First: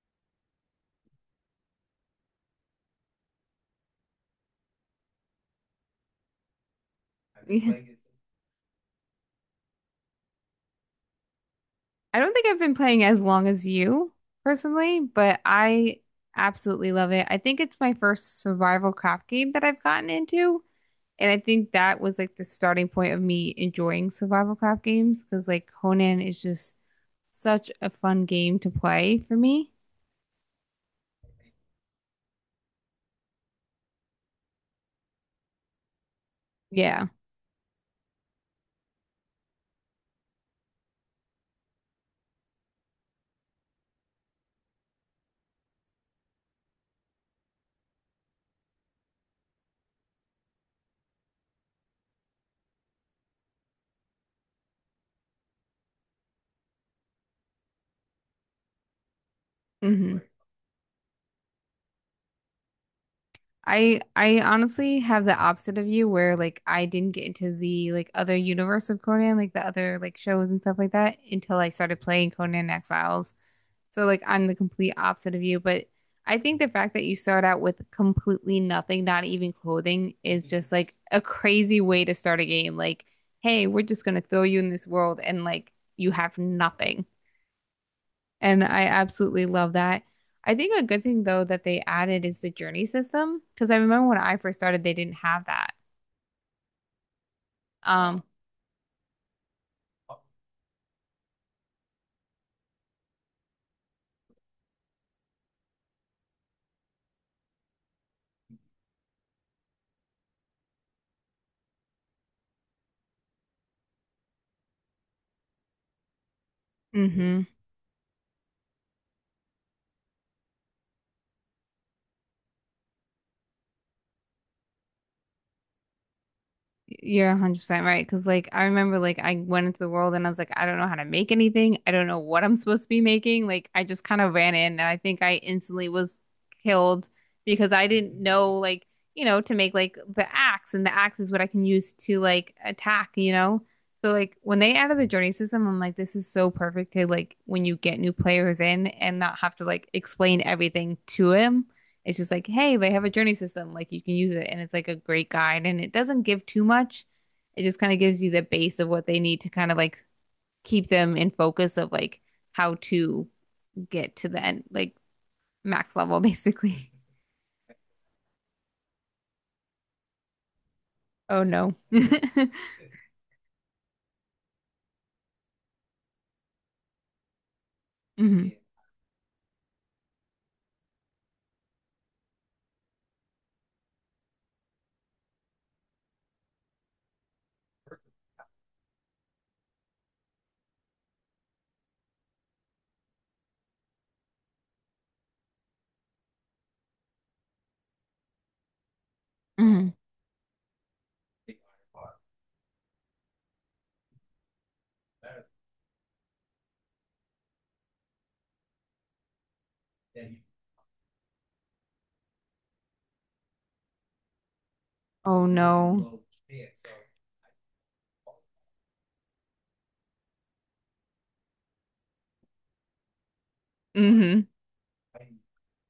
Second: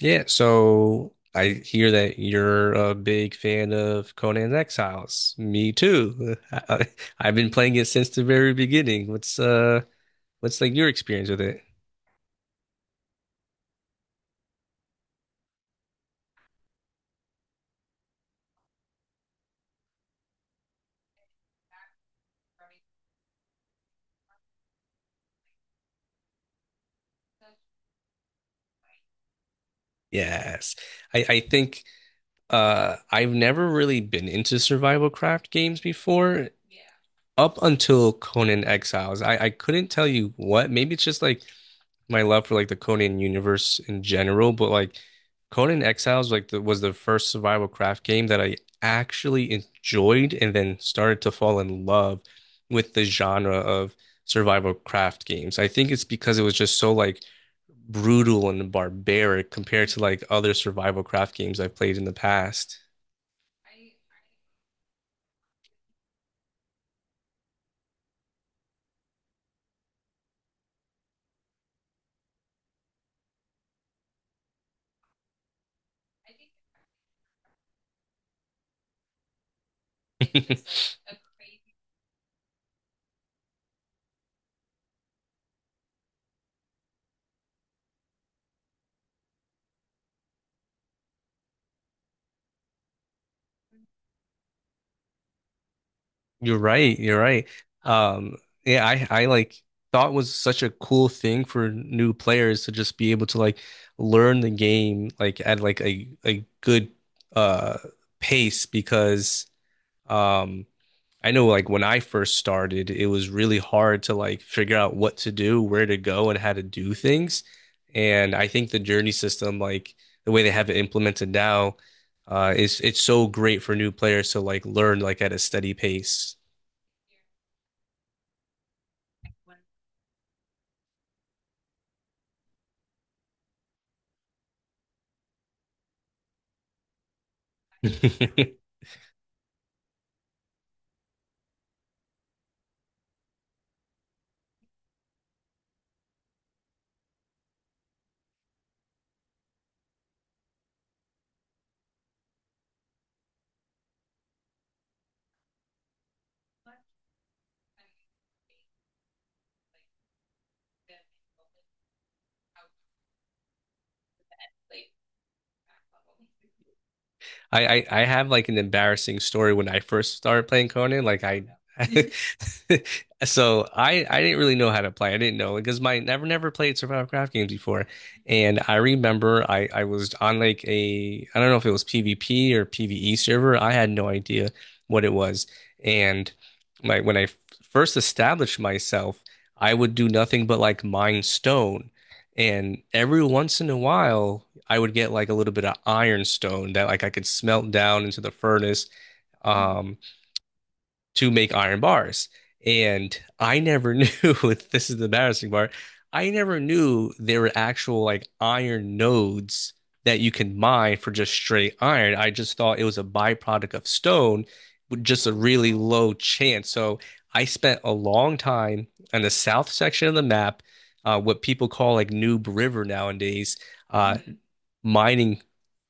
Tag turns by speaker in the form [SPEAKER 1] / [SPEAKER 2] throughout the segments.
[SPEAKER 1] Yeah, so I hear that you're a big fan of Conan Exiles. Me too. I, have been
[SPEAKER 2] Yeah.
[SPEAKER 1] playing it since the very beginning. What's like your experience with it?
[SPEAKER 2] I don't think I've been playing as long as you personally, but I absolutely love it. I think it's my first survival craft game that I've gotten into, and I think that was like the starting point of me enjoying survival craft games because like Conan is just such a fun game to play for me.
[SPEAKER 1] Yes. I think I've never really been into survival craft games before
[SPEAKER 2] Yeah.
[SPEAKER 1] up until Conan Exiles. I couldn't tell you what. Maybe it's just like my love for like the Conan universe in general, but like Conan Exiles like the, was the first survival craft game that I actually enjoyed and then started to fall in love with the genre of survival craft games. I think it's because it was just so like brutal and barbaric compared to
[SPEAKER 2] hmm
[SPEAKER 1] like other survival craft games I've played in the past.
[SPEAKER 2] Right. I honestly have the opposite of you where like I didn't get into the like other universe of Conan, like the other like shows and stuff like that until I started playing Conan Exiles. So like I'm the complete opposite of you, but I think the fact that you start out with completely nothing, not even clothing, is just like a crazy way to start a game. Like, hey, we're just gonna throw you in this world and like you have nothing. And I absolutely love that. I think a good thing though that they added is the journey system because I remember when I first started they didn't have that.
[SPEAKER 1] You're right. You're right.
[SPEAKER 2] Oh.
[SPEAKER 1] Um, yeah, I like thought was such a cool thing for new players to just be able to like learn the game like at like a good uh pace because um I know like when I first started it was really hard to like figure out what to do, where to go and how to do things.
[SPEAKER 2] Mhm.
[SPEAKER 1] And I think the journey system like the way they have it implemented now is it's so great for new players to like learn like at a steady pace.
[SPEAKER 2] You're 100% right. Because, like, I remember, like, I went into the world and I was like, I don't know how to make anything. I don't know what I'm supposed to be making. Like, I just kind of ran in and I think I instantly was killed because I didn't know,
[SPEAKER 1] I,
[SPEAKER 2] like, you know, to make like the axe and the axe is what I can use to like attack, you know? So, like, when they added the journey system, I'm like, this is so perfect to like when you get new players in and not have to like explain everything to him. It's just like, hey, they have a journey system. Like you can use it, and it's like a great guide, and it doesn't give too much. It just kind of gives you the base of what they need to kind of like keep them in focus of like how to get to the end, like max level, basically.
[SPEAKER 1] I have like an embarrassing story when I first started playing Conan.
[SPEAKER 2] Oh no.
[SPEAKER 1] So I didn't really know how to play. I didn't know because my never played survival craft games before,
[SPEAKER 2] Mhm.
[SPEAKER 1] and I remember I was on like a I don't know if it was PvP or PvE server. I had no idea what it was, and my when first established myself, I would do nothing but like mine stone, and every once in a while. I would get like a little bit of ironstone that like I could smelt down into the furnace
[SPEAKER 2] Mhm.
[SPEAKER 1] um to make iron bars. And I never knew this is the embarrassing part. I never knew there were actual like iron nodes that you can mine for just straight iron. I just thought it was a byproduct of stone with just a
[SPEAKER 2] Oh
[SPEAKER 1] really low
[SPEAKER 2] no.
[SPEAKER 1] chance. So I spent a long time on the south section of the map, what people call like Noob River nowadays, uh,
[SPEAKER 2] Mhm.
[SPEAKER 1] mining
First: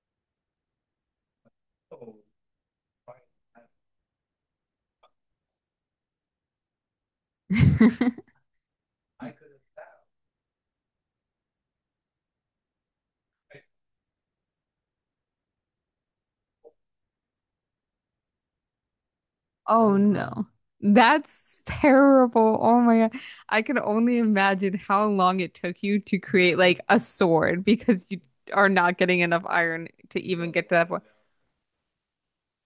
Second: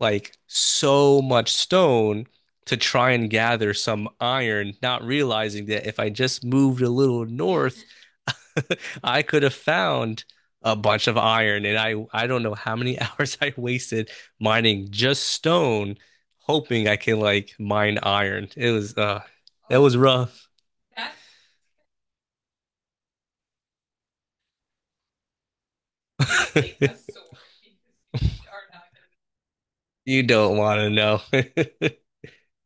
[SPEAKER 1] like so much stone to try and gather some iron, not realizing that if I just moved a little north, I could have found a bunch of iron. And I don't know how many hours I wasted mining just stone, hoping I can like mine iron. It was, that was
[SPEAKER 2] Oh no.
[SPEAKER 1] rough.
[SPEAKER 2] That's terrible. Oh my God. I can only imagine how long it took you to create like a sword because you are not getting enough iron to
[SPEAKER 1] You
[SPEAKER 2] even
[SPEAKER 1] don't
[SPEAKER 2] get to
[SPEAKER 1] want
[SPEAKER 2] that
[SPEAKER 1] to
[SPEAKER 2] point.
[SPEAKER 1] know.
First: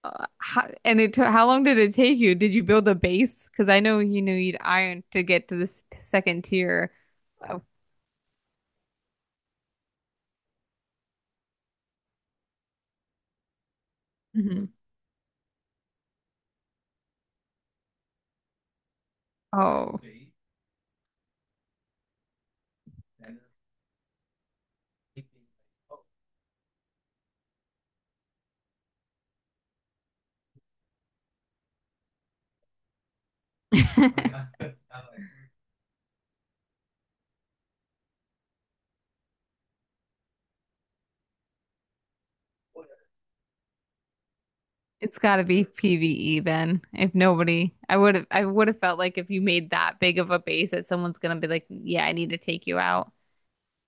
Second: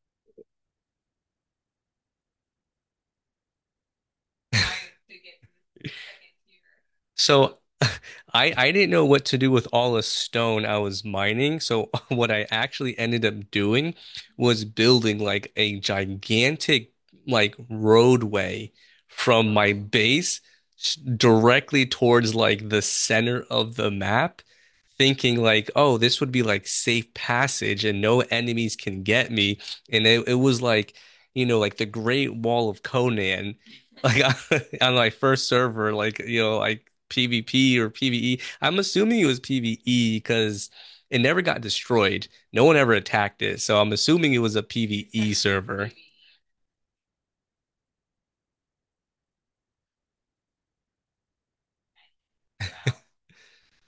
[SPEAKER 2] How, and it took how long did it take you? Did you build a base? Because I know you knew you'd iron to get to this second tier.
[SPEAKER 1] So
[SPEAKER 2] Oh.
[SPEAKER 1] I didn't know what to do with all the stone I was mining. So what I actually ended up doing was
[SPEAKER 2] Mhm.
[SPEAKER 1] building like a gigantic like roadway from my
[SPEAKER 2] Oh.
[SPEAKER 1] base directly towards like the center of the map, thinking like, oh, this would be like safe passage and no enemies can get me. And it was like, you know, like the Great Wall of Conan like on my first server, like you know, like PvP or PvE. I'm assuming it was PvE because it never got destroyed. No one ever attacked it. So I'm assuming it was a
[SPEAKER 2] It's
[SPEAKER 1] PvE
[SPEAKER 2] got to be
[SPEAKER 1] server.
[SPEAKER 2] PvE then. If nobody, I would have felt like if you made that big of a base that someone's gonna be like, yeah, I need to take you out.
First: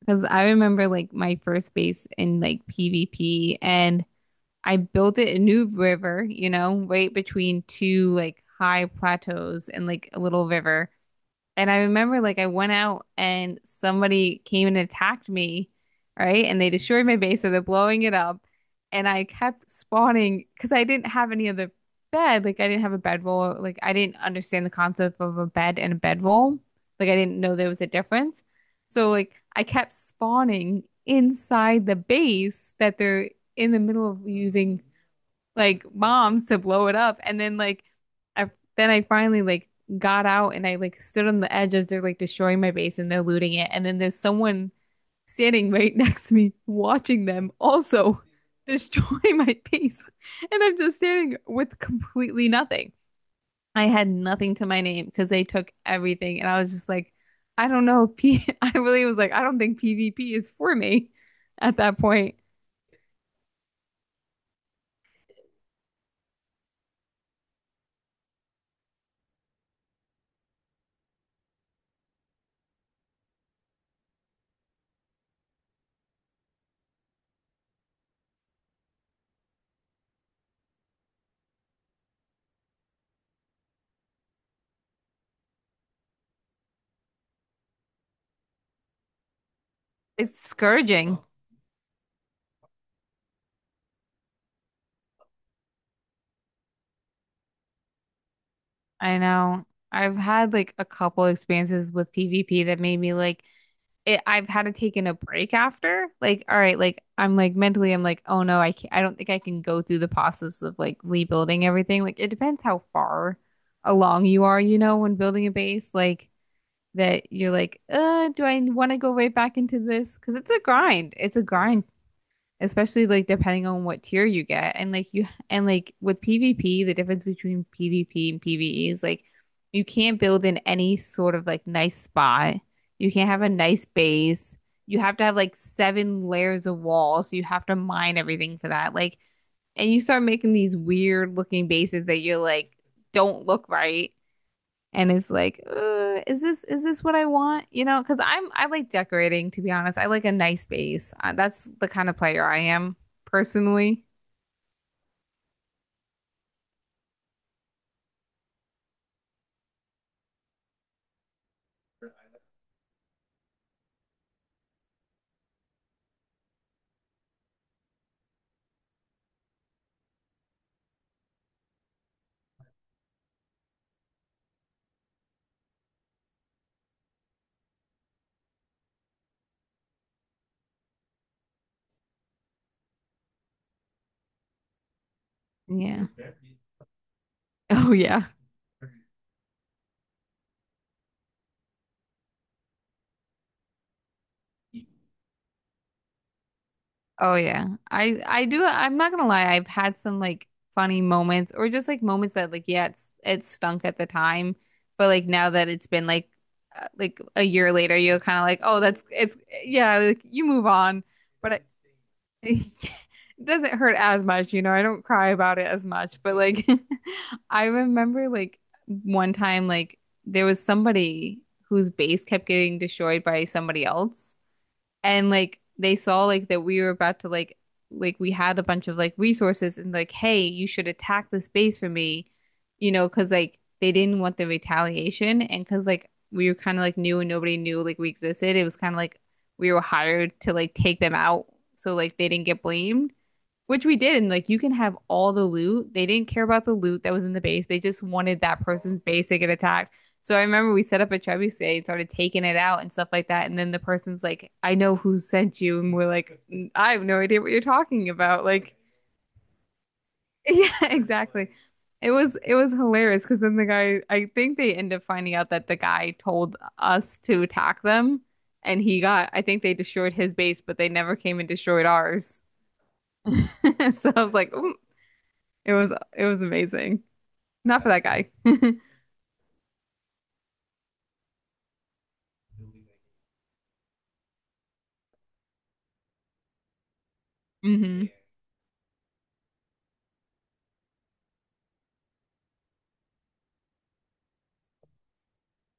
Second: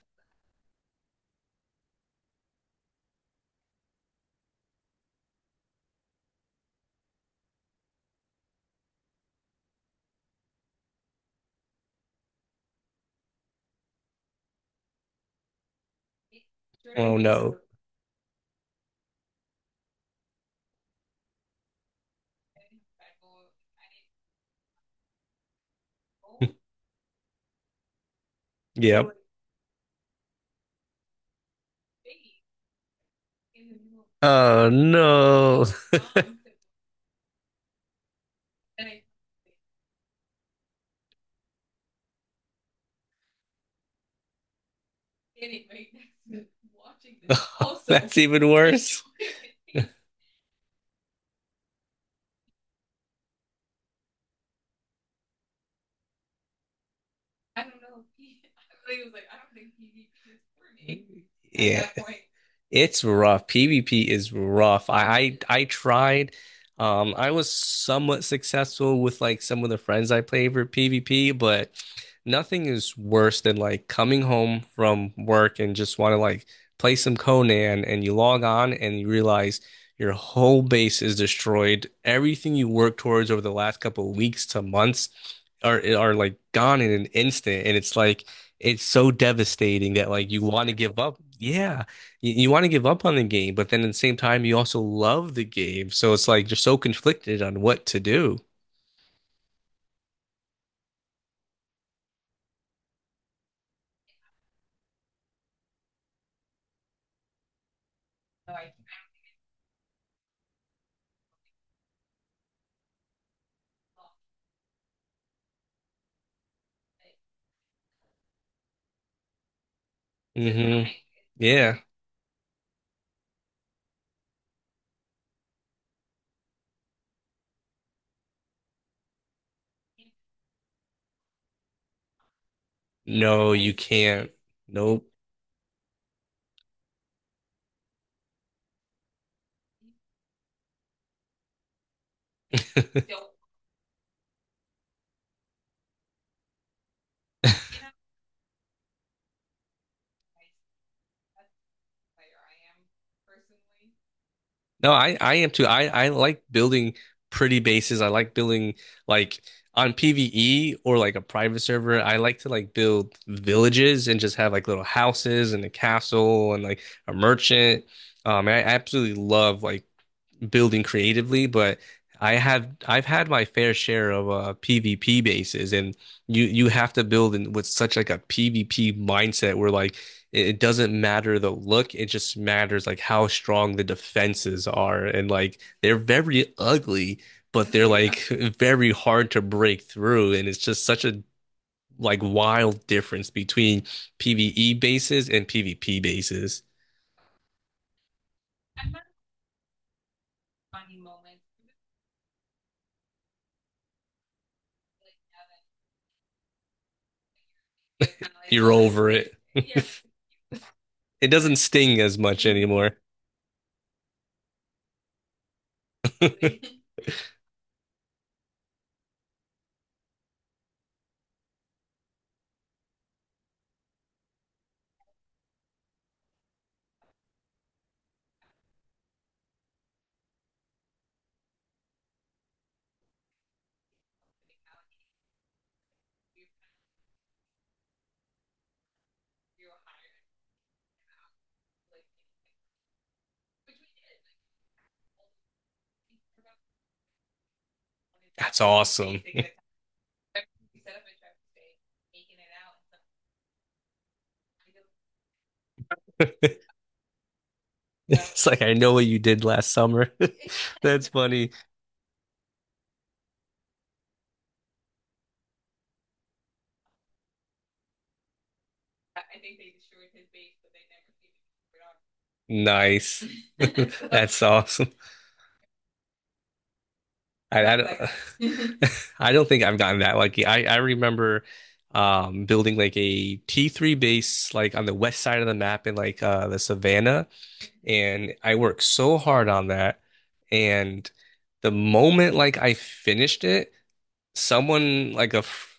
[SPEAKER 2] Because I remember like my first base in like PvP, and I built it in New River, you know, right between two like high plateaus and like a little river. And I remember like I went out and somebody came and attacked me, right? And they destroyed
[SPEAKER 1] Oh
[SPEAKER 2] my base, so
[SPEAKER 1] no.
[SPEAKER 2] they're blowing it up. And I kept spawning because I didn't have any other bed. Like I didn't have a bedroll. Like I didn't understand the concept of a bed and a bedroll. Like I didn't know there was a difference. So
[SPEAKER 1] Yep.
[SPEAKER 2] like I kept spawning inside the base that they're in the middle of
[SPEAKER 1] Oh
[SPEAKER 2] using
[SPEAKER 1] no.
[SPEAKER 2] like bombs to blow it up. And then like I then I finally like got out and I like stood on the edge as they're like destroying my base and they're looting it. And then there's someone standing right next to me watching them
[SPEAKER 1] That's
[SPEAKER 2] also
[SPEAKER 1] even worse.
[SPEAKER 2] destroy my base. And I'm just standing with completely nothing. I had nothing to my name because they took everything. And I was just like, I don't know. P I really was like, I don't think PvP is for me at
[SPEAKER 1] Yeah.
[SPEAKER 2] that point.
[SPEAKER 1] It's rough. PvP is rough. I tried. I was somewhat successful with like some of the friends I played for PvP, but nothing is worse than like coming home from work and just want to like play some Conan and you log on and you realize your whole base is destroyed. Everything you worked towards over the last couple of weeks to months are like gone in an instant. And it's like it's so devastating that like
[SPEAKER 2] It's
[SPEAKER 1] you want to give up.
[SPEAKER 2] scourging.
[SPEAKER 1] Yeah, you want to give up on the game, but then at the same time you also love the game. So it's like you're so conflicted on what to do.
[SPEAKER 2] I know. I've had like a couple experiences with PvP that made me like it. I've had to take in a break after. Like, all right, like I'm like mentally, I'm like, oh no, I can't, I don't think I can go through the process of like rebuilding everything. Like, it depends how far along you are, you know, when building a base. Like that, you're like, do I want to go right back into this? Because it's a
[SPEAKER 1] Hmm.
[SPEAKER 2] grind. It's a
[SPEAKER 1] Yeah.
[SPEAKER 2] grind especially like depending on what tier you get and like you and like with PvP the difference between PvP and PvE is like you can't build in any sort of like nice spot, you can't have a
[SPEAKER 1] No, you
[SPEAKER 2] nice
[SPEAKER 1] can't.
[SPEAKER 2] base, you
[SPEAKER 1] Nope.
[SPEAKER 2] have to have like seven layers of walls so you have to mine everything for that. Like, and you start making these weird looking bases that you're like don't look right, and it's like, is this, is this what I want, you know, because I like decorating to be honest. I like a nice space, that's the kind of player I am personally.
[SPEAKER 1] No, I am too. I like building pretty bases. I like building like on PvE or like a private server. I like to like build villages and just have like little houses and a castle and like a merchant. I absolutely love like building creatively, but I have I've had my fair share of PvP bases, and you have to build in with such like a PvP mindset where like it doesn't matter the look, it just matters like how strong the defenses are, and like they're
[SPEAKER 2] Yeah.
[SPEAKER 1] very ugly, but they're
[SPEAKER 2] Oh
[SPEAKER 1] like
[SPEAKER 2] yeah.
[SPEAKER 1] very hard to break through, and it's just such a like wild difference between PvE bases and PvP bases.
[SPEAKER 2] Oh yeah. I do. I'm not gonna lie, I've had some like funny moments or just like moments that like yeah, it's it stunk at the time, but like now that it's been like, like a year later, you're kind of like,
[SPEAKER 1] You're
[SPEAKER 2] "Oh, that's
[SPEAKER 1] over it.
[SPEAKER 2] it's yeah, like you move on."
[SPEAKER 1] It
[SPEAKER 2] But
[SPEAKER 1] doesn't
[SPEAKER 2] I,
[SPEAKER 1] sting as much
[SPEAKER 2] it
[SPEAKER 1] anymore.
[SPEAKER 2] doesn't hurt as much, you know. I don't cry about it as much, but like I remember like one time like there was somebody whose base kept getting destroyed by somebody else and like they saw like that we were about to like we had a bunch of like resources and like hey you should attack this base for me, you know, because like they didn't want the retaliation and because like we were kind of like new and nobody knew like we existed, it was kind of like we were hired to like take them out so like they didn't get blamed, which we did, and like you can have all the loot. They didn't care about the loot that was in the base. They just wanted
[SPEAKER 1] That's
[SPEAKER 2] that person's
[SPEAKER 1] awesome.
[SPEAKER 2] base to get attacked. So I remember we set up a trebuchet and started taking it out and stuff like that. And then the person's like, "I know who sent you," and we're like, "I have no idea what you're talking about."
[SPEAKER 1] It's like I
[SPEAKER 2] Like,
[SPEAKER 1] know what you did last summer.
[SPEAKER 2] yeah,
[SPEAKER 1] That's funny.
[SPEAKER 2] exactly. It was hilarious because then the guy, I think they end up finding out that the guy told us to attack them, and he got. I think they destroyed his base, but they never came and destroyed ours.
[SPEAKER 1] Nice.
[SPEAKER 2] So I was
[SPEAKER 1] That's
[SPEAKER 2] like, "Ooh,
[SPEAKER 1] awesome.
[SPEAKER 2] it was amazing.
[SPEAKER 1] I
[SPEAKER 2] Not for that
[SPEAKER 1] don't
[SPEAKER 2] guy.
[SPEAKER 1] I don't think I've gotten that lucky. I remember building like a T3 base like on the west side of the map in like the savannah
[SPEAKER 2] hmm
[SPEAKER 1] and I worked so hard on that and the moment like I finished it someone like a f-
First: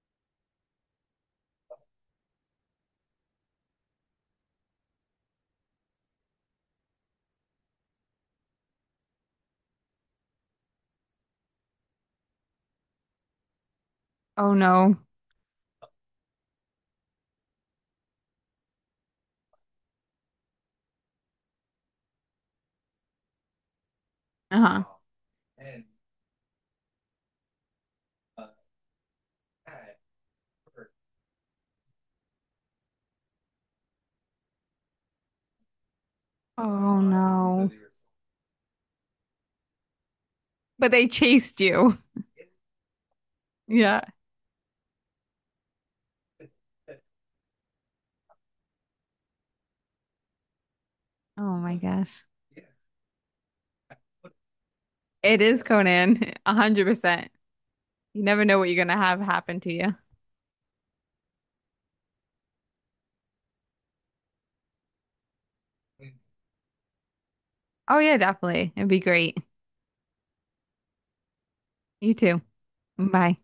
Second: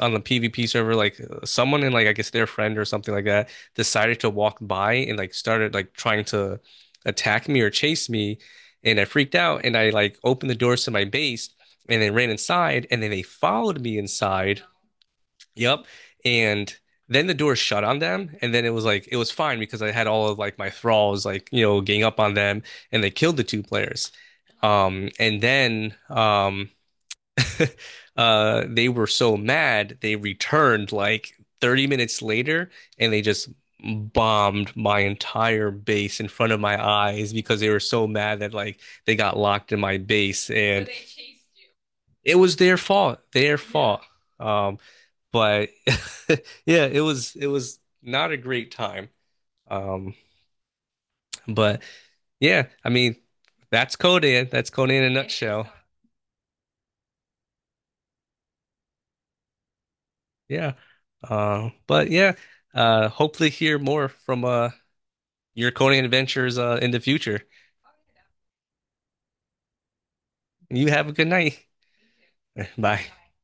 [SPEAKER 1] on the PvP server, like someone in like I guess their friend or something like that decided to walk by and like started like trying to attack me or chase me, and I freaked out and I like opened the doors to my base and then ran inside and then they followed me
[SPEAKER 2] Oh
[SPEAKER 1] inside.
[SPEAKER 2] no.
[SPEAKER 1] Yep, and. Then the door shut on them, and then it was like it was fine because I had all of like my thralls like you know gang up on them, and they killed the two players.
[SPEAKER 2] Uh-huh.
[SPEAKER 1] And then they were so mad they returned like 30 minutes later and they just bombed my entire base in front of my
[SPEAKER 2] Oh
[SPEAKER 1] eyes because
[SPEAKER 2] no.
[SPEAKER 1] they were so mad that like they got locked in my base So and
[SPEAKER 2] But
[SPEAKER 1] so
[SPEAKER 2] they chased you.
[SPEAKER 1] it was their Yeah. fault.
[SPEAKER 2] Yeah.
[SPEAKER 1] Yeah. But yeah, it was not a great time. Um,
[SPEAKER 2] Oh my
[SPEAKER 1] but
[SPEAKER 2] gosh.
[SPEAKER 1] yeah, I mean that's Conan. That's Conan in a
[SPEAKER 2] It is
[SPEAKER 1] nutshell.
[SPEAKER 2] Conan, 100%. You never know what you're going to have happen to you.
[SPEAKER 1] Yeah. But yeah, hopefully hear more from your coding adventures in the future.
[SPEAKER 2] Oh yeah, definitely. It'd be great.
[SPEAKER 1] You have a good night.
[SPEAKER 2] You too.
[SPEAKER 1] Bye.
[SPEAKER 2] Bye.